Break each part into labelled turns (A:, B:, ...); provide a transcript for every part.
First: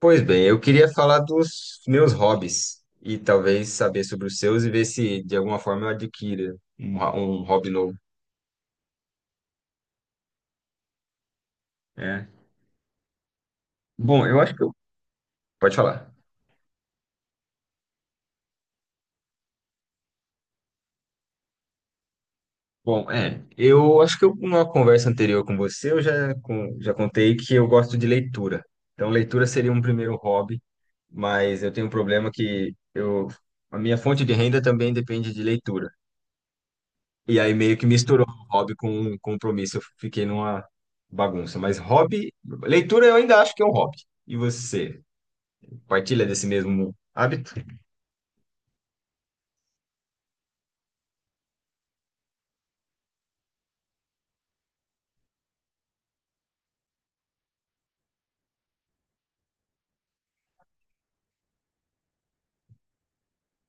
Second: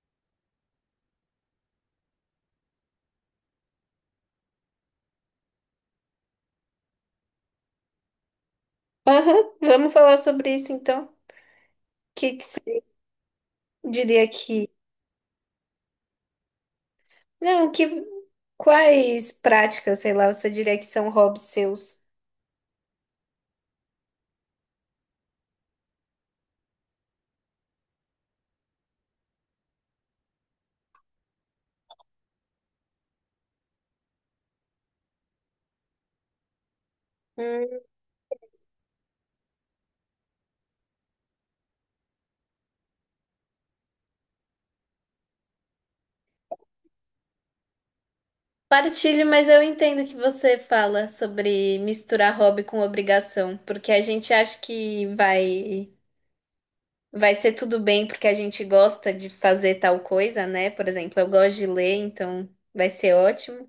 A: Pois bem, eu queria falar dos meus hobbies e talvez saber sobre os seus e ver se de alguma forma eu adquira um, um hobby novo.
B: Aham, vamos falar sobre isso então. O
A: É.
B: que que você
A: Bom,
B: diria
A: eu acho que
B: que.
A: eu. Pode falar.
B: Não, que. Quais práticas, sei lá, você diria que são hobbies seus?
A: Bom, eu acho que eu, numa conversa anterior com você, já contei que eu gosto de leitura. Então, leitura seria um primeiro hobby, mas eu tenho um problema que eu, a minha fonte de renda também depende de leitura. E aí meio
B: Hum.
A: que misturou o hobby com um compromisso. Eu fiquei numa bagunça. Mas hobby, leitura eu ainda acho que é um hobby. E você, partilha desse mesmo hábito?
B: Partilho, mas eu entendo que você fala sobre misturar hobby com obrigação, porque a gente acha que vai vai ser tudo bem porque a gente gosta de fazer tal coisa, né? Por exemplo, eu gosto de ler, então vai ser ótimo.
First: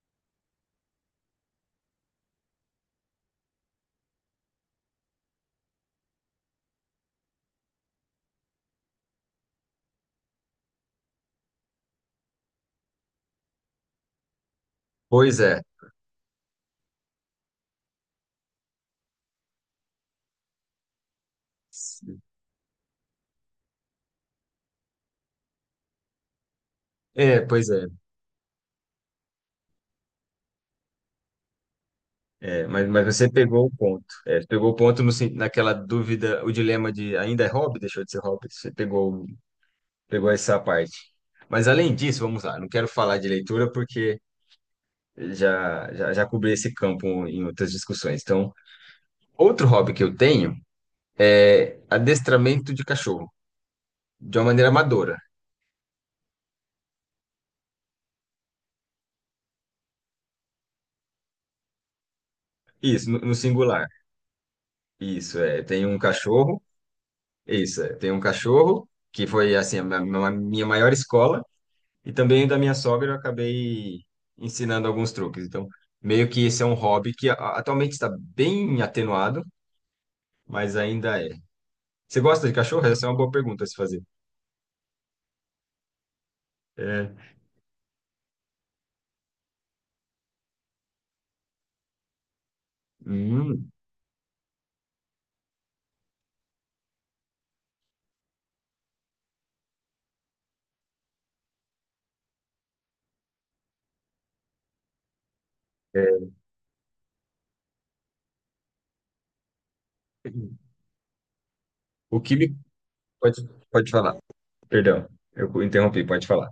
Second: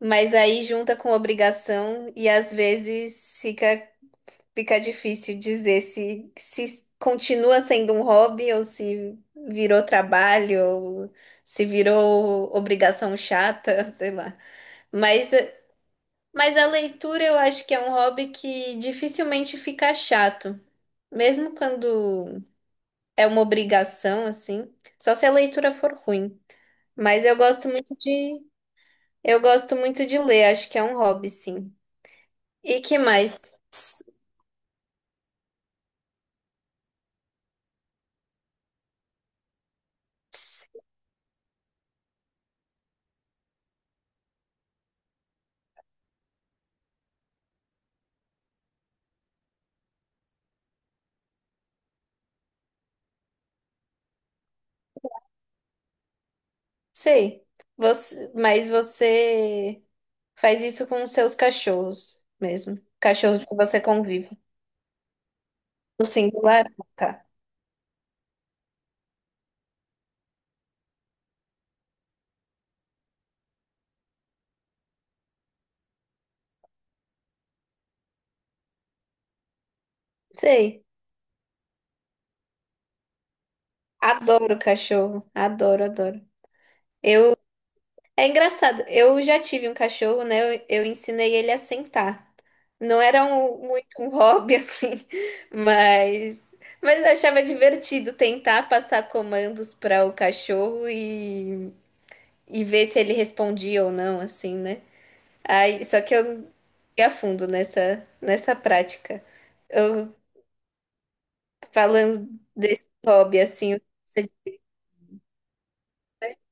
B: Mas aí junta com obrigação e às vezes fica difícil dizer se continua sendo um hobby ou se virou trabalho ou se virou obrigação chata, sei lá. Mas,
A: Pois é.
B: mas a leitura eu acho que é um hobby que dificilmente fica chato, mesmo quando é uma obrigação, assim, só se a leitura for ruim. Mas eu
A: É, pois
B: gosto
A: é.
B: muito de, eu gosto muito de ler, acho que é um hobby, sim.
A: É,
B: E
A: mas,
B: que
A: mas você
B: mais?
A: pegou o ponto. É, você pegou o ponto no, sen- naquela dúvida, o dilema de ainda é hobby, deixou de ser hobby. Pegou essa parte. Mas além disso, vamos lá, não quero falar de leitura porque já cobri esse campo em outras discussões. Então, outro hobby que eu tenho. É adestramento de cachorro, de uma maneira amadora.
B: Sei. Mas você faz isso com os seus cachorros mesmo.
A: Isso, no
B: Cachorros que você
A: singular.
B: convive.
A: Isso, é.
B: No singular, tá.
A: Isso, é. Tem um cachorro que foi, assim, a minha maior escola, e também da minha sogra eu acabei ensinando alguns truques. Então, meio que esse é um hobby que atualmente está bem atenuado, mas
B: Sei.
A: ainda é. Você gosta de cachorro? Essa é uma boa pergunta a se fazer.
B: Adoro cachorro. Adoro, adoro.
A: É.
B: É engraçado. Eu já tive um cachorro, né? Eu ensinei ele a sentar. Não era um-
A: Hum,
B: muito um hobby, assim, mas, mas eu achava divertido tentar passar comandos para o cachorro e ver se ele respondia ou não, assim, né? Aí, só que eu
A: é.
B: fui a fundo nessa prática. Eu
A: O
B: falando
A: que me...
B: desse hobby,
A: Pode,
B: assim, o que
A: pode falar.
B: você-
A: Perdão, eu interrompi, pode falar.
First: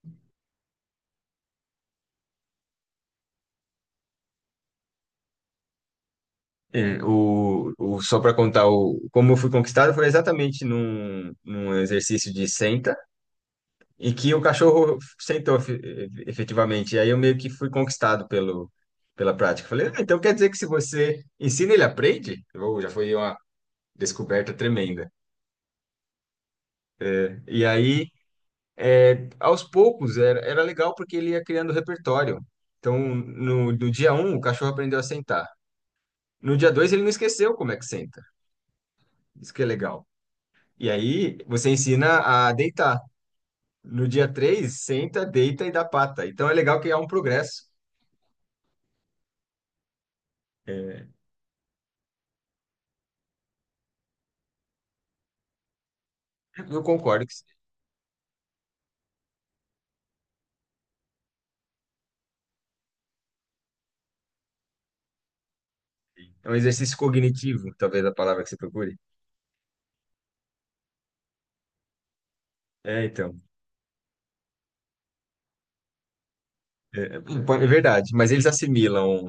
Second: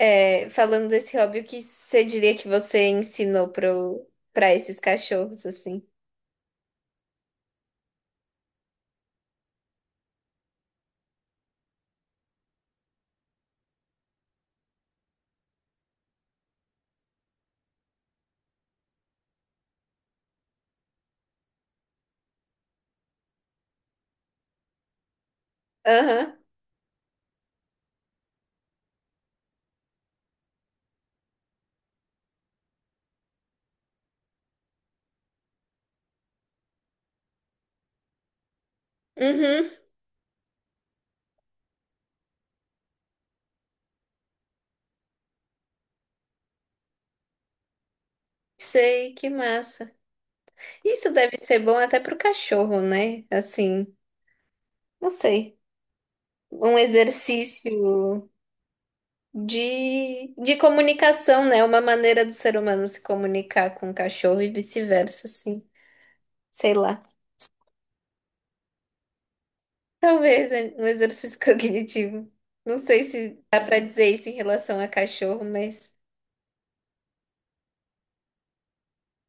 B: É, falando desse hobby, o que você diria que você ensinou para esses cachorros, assim?
A: Só para contar como eu fui conquistado, foi exatamente num exercício de senta, em que o cachorro efetivamente. E aí eu meio que fui conquistado pela prática. Falei, ah, então quer dizer que se você ensina, ele aprende? Ou já foi uma descoberta tremenda.
B: Aham.
A: E aí, aos poucos, era legal porque ele ia criando repertório. Então, no dia um, o cachorro aprendeu a sentar. No dia dois, ele não esqueceu como é que senta. Isso que
B: Uhum.
A: é legal. E aí você ensina a deitar. No dia 3, senta, deita e dá pata. Então é legal que há um progresso.
B: Sei, que massa.
A: É,
B: Isso deve ser bom até pro cachorro, né? Assim, não sei. Um
A: eu concordo que
B: exercício de comunicação, né? Uma maneira do ser humano se comunicar com o cachorro e vice-versa, assim.
A: é um
B: Sei
A: exercício
B: lá.
A: cognitivo, talvez a palavra que você procure.
B: Talvez é um exercício cognitivo. Não sei
A: É,
B: se
A: então.
B: dá pra dizer isso em relação a cachorro, mas
A: É verdade. Mas eles assimilam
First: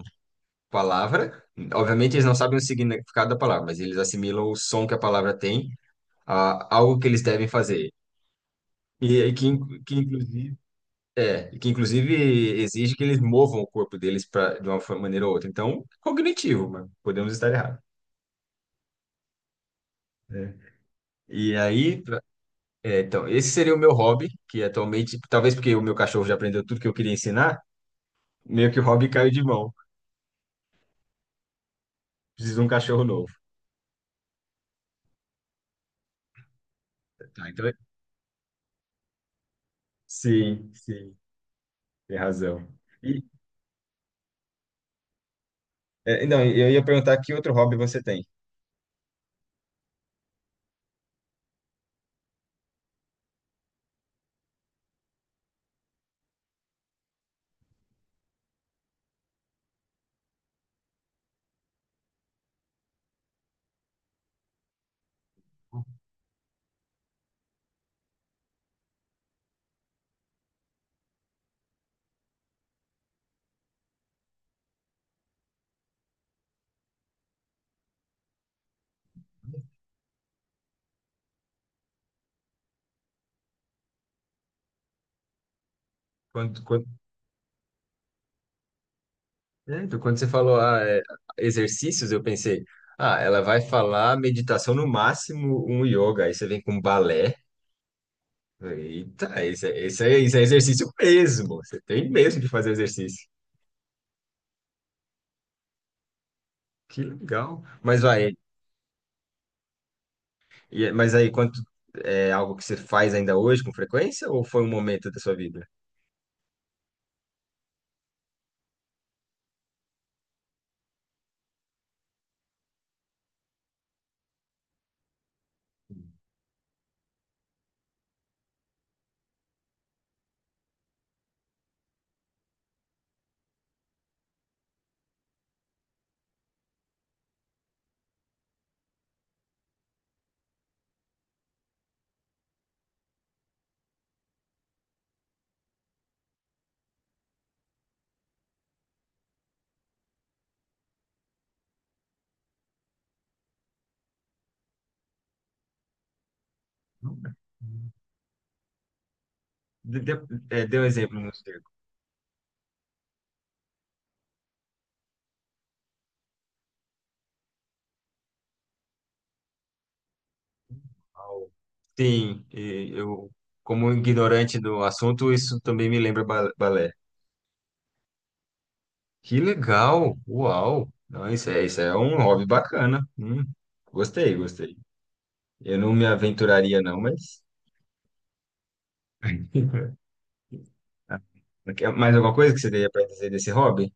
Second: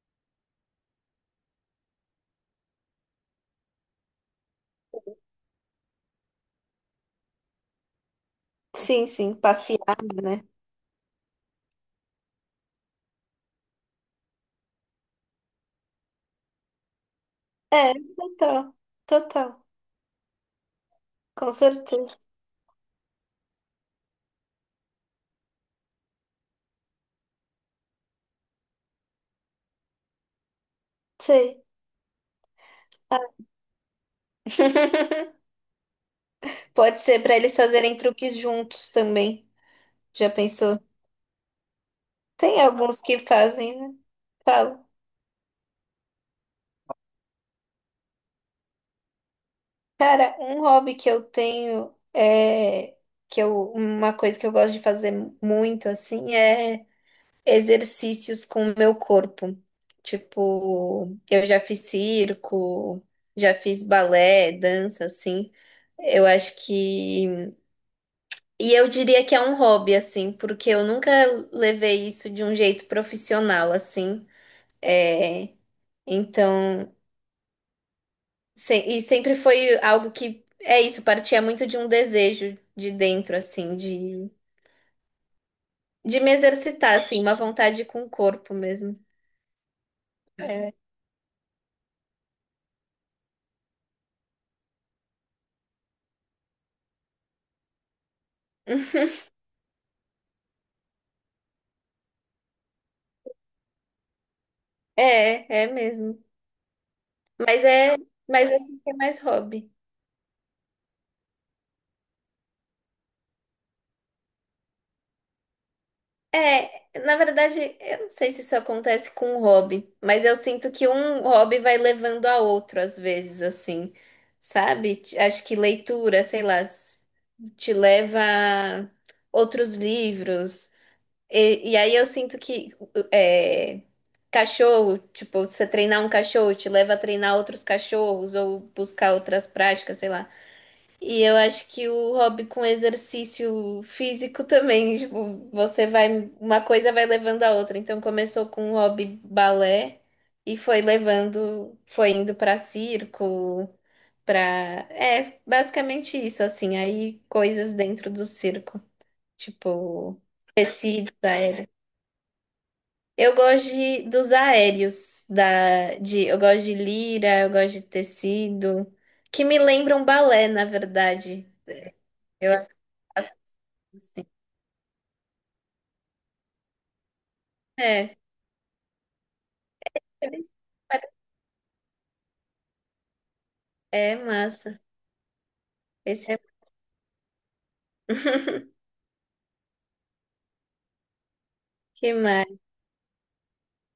A: palavra. Obviamente, eles não sabem o significado da palavra, mas eles assimilam o som que a palavra tem a algo que eles devem fazer.
B: sim,
A: E
B: sim,
A: que,
B: passear,
A: in- que
B: né?
A: inclusive. É, e que inclusive exige que eles movam o corpo deles pra, de uma maneira ou outra. Então, cognitivo, mas podemos estar errados.
B: É, total, total,
A: É.
B: com
A: E aí,
B: certeza.
A: pra- é, então, esse seria o meu hobby, que atualmente, talvez porque o meu cachorro já aprendeu tudo que eu queria ensinar, meio que o hobby caiu de mão.
B: Sei.
A: Preciso de um cachorro
B: Ah,
A: novo.
B: pode ser pra
A: Tá,
B: eles
A: então,
B: fazerem truques juntos também. Já
A: sim,
B: pensou?
A: sim, tem
B: Tem
A: razão.
B: alguns que
A: E,
B: fazem, né? Falo.
A: é, não, eu ia perguntar que outro hobby você tem?
B: Cara, um hobby que eu tenho é que eu uma coisa que eu gosto de fazer muito assim é exercícios com o meu corpo. Tipo, eu já fiz circo, já fiz balé, dança, assim. Eu acho que. E eu diria que é um hobby, assim, porque eu nunca levei isso de um jeito profissional, assim. É... Então. E sempre foi algo que. É isso, partia muito de um desejo de dentro, assim, de. De me
A: Quando, quando,
B: exercitar, assim, uma vontade com o corpo mesmo.
A: quando você falou
B: É,
A: ah, é, exercícios, eu pensei, ah, ela vai falar meditação, no máximo um yoga, aí você vem com balé. Eita, esse é exercício mesmo. Você tem mesmo de fazer exercício.
B: é, é mesmo.
A: Que legal.
B: Mas é,
A: Mas vai,
B: mas assim que é mais hobby.
A: mas aí quanto é algo que você faz ainda hoje com frequência ou foi um momento da sua vida?
B: É, na verdade, eu não sei se isso acontece com um hobby, mas eu sinto que um hobby vai levando a outro às vezes, assim, sabe? Acho que leitura, sei lá, te leva a outros livros. E aí eu sinto que é, cachorro, tipo, você treinar um cachorro te leva a treinar outros cachorros ou buscar outras práticas, sei lá. E eu acho que o hobby com exercício físico também, tipo, você vai, uma coisa vai levando a outra. Então começou com o hobby balé e foi levando, foi indo pra circo, pra é, basicamente isso assim, aí
A: Nunca.
B: coisas dentro do circo,
A: De- de-
B: tipo
A: é, dê um
B: tecidos
A: exemplo no
B: aéreos. Eu gosto de lira, eu gosto de tecido, que me lembram balé, na verdade.
A: qual- sim, e eu
B: As-
A: como
B: Assim.
A: ignorante do assunto, isso também me lembra balé.
B: É.
A: Que legal! Uau! Não, isso é um hobby bacana.
B: É
A: Gostei, gostei.
B: massa.
A: Eu não me
B: Esse é.
A: aventuraria não, mas
B: Que
A: mais alguma
B: mais?
A: coisa que você teria para dizer desse hobby?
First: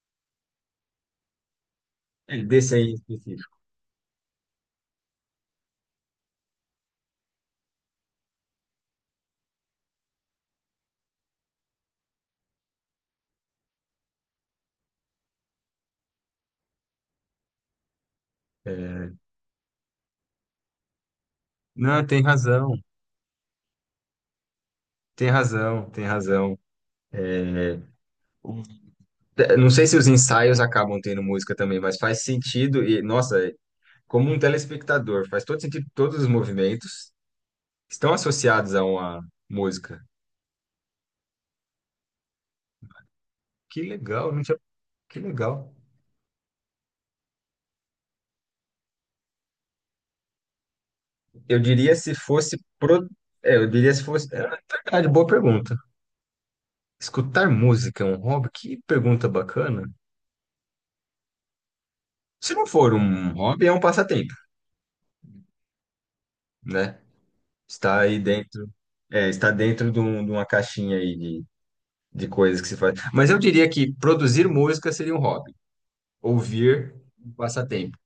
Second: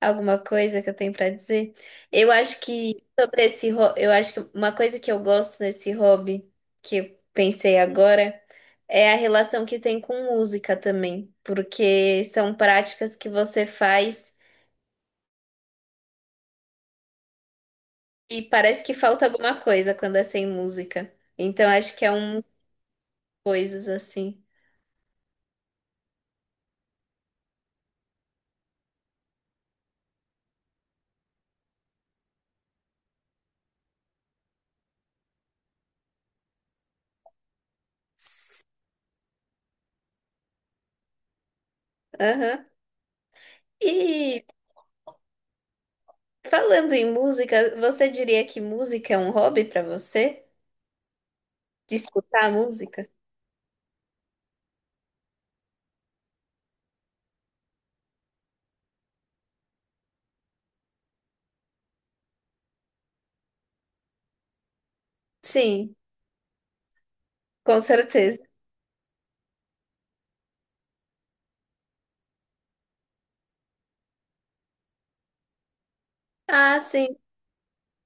B: Alguma coisa que eu tenho pra dizer? Eu
A: É,
B: acho
A: desse aí em
B: que sobre
A: específico.
B: eu acho que uma coisa que eu gosto nesse hobby que eu pensei agora é a relação que tem com música também, porque são práticas que você faz e parece que
A: É,
B: falta alguma coisa quando é sem música. Então acho que
A: não,
B: é um coisas assim.
A: tem razão. É, o- não sei se os ensaios acabam tendo música também, mas faz sentido e, nossa, é como um telespectador, faz todo sentido, todos os movimentos estão associados a uma música.
B: Aham.
A: Que legal, não
B: E
A: tinha, que legal.
B: falando em música, você diria que música é um hobby pra você?
A: Eu diria
B: De
A: se
B: escutar
A: fosse
B: música?
A: pro, é, eu diria se fosse, é verdade, boa pergunta. Escutar música é um hobby? Que pergunta bacana. Se não for um hobby, é um passatempo,
B: Sim,
A: né?
B: com
A: Está aí
B: certeza.
A: dentro, é, está dentro de, de uma caixinha aí de coisas que se faz. Mas eu diria que produzir música seria um hobby,
B: Ah,
A: ouvir
B: sim.
A: um passatempo.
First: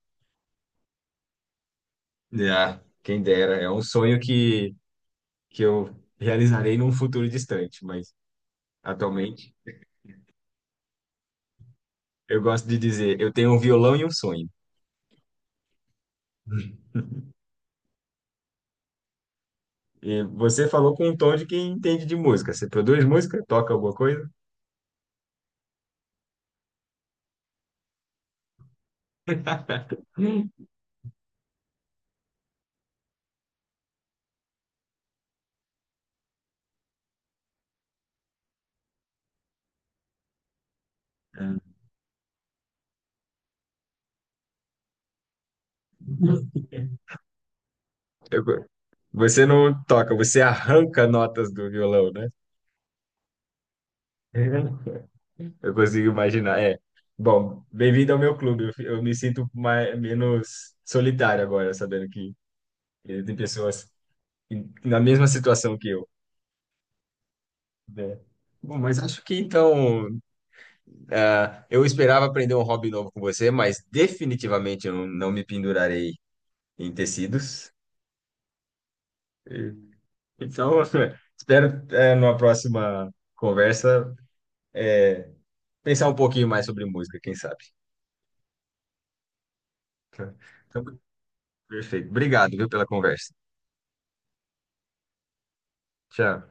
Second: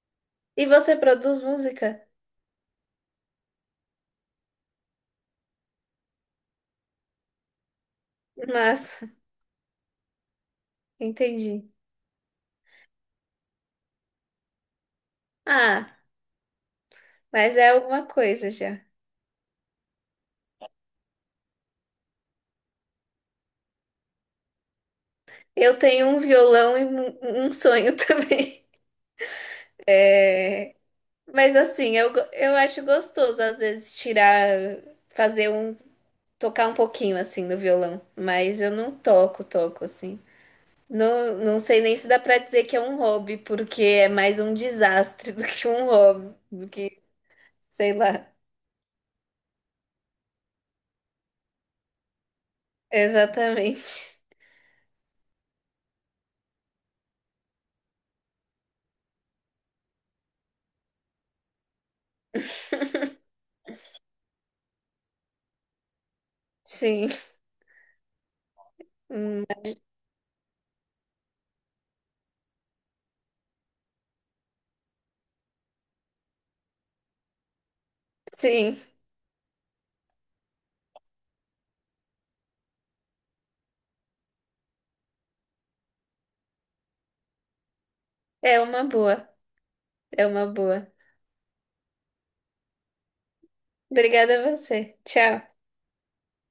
B: E você produz música?
A: Ah, quem dera, é um sonho que eu realizarei num futuro distante, mas
B: Massa,
A: atualmente
B: entendi.
A: eu gosto de dizer, eu tenho um violão e um sonho.
B: Ah, mas é alguma coisa já.
A: E você falou com um tom de quem entende de música. Você produz música? Toca alguma coisa?
B: Eu tenho um violão e um sonho também. É, mas assim, eu acho gostoso às vezes tirar, fazer um, tocar um pouquinho assim no violão, mas eu não toco, toco assim. Não, não sei nem se dá pra dizer que é um hobby, porque é mais um desastre do que um hobby, do que, sei lá.
A: Eu- você não toca, você arranca notas do violão, né?
B: Exatamente.
A: Eu consigo imaginar. É. Bom, bem-vindo ao meu clube. Eu me sinto mais, menos solitário agora, sabendo que tem pessoas na mesma situação que eu,
B: Sim.
A: né? Bom, mas acho que
B: Hum,
A: então, ah, eu esperava aprender um hobby novo com você, mas definitivamente eu não, não me pendurarei em tecidos.
B: sim,
A: E- Então, espero, numa próxima conversa, eh, pensar um pouquinho mais sobre música, quem sabe.
B: é uma boa, é
A: Tá.
B: uma
A: Então,
B: boa.
A: perfeito. Obrigado, viu, pela conversa.
B: Obrigada a você. Tchau.
A: Tchau.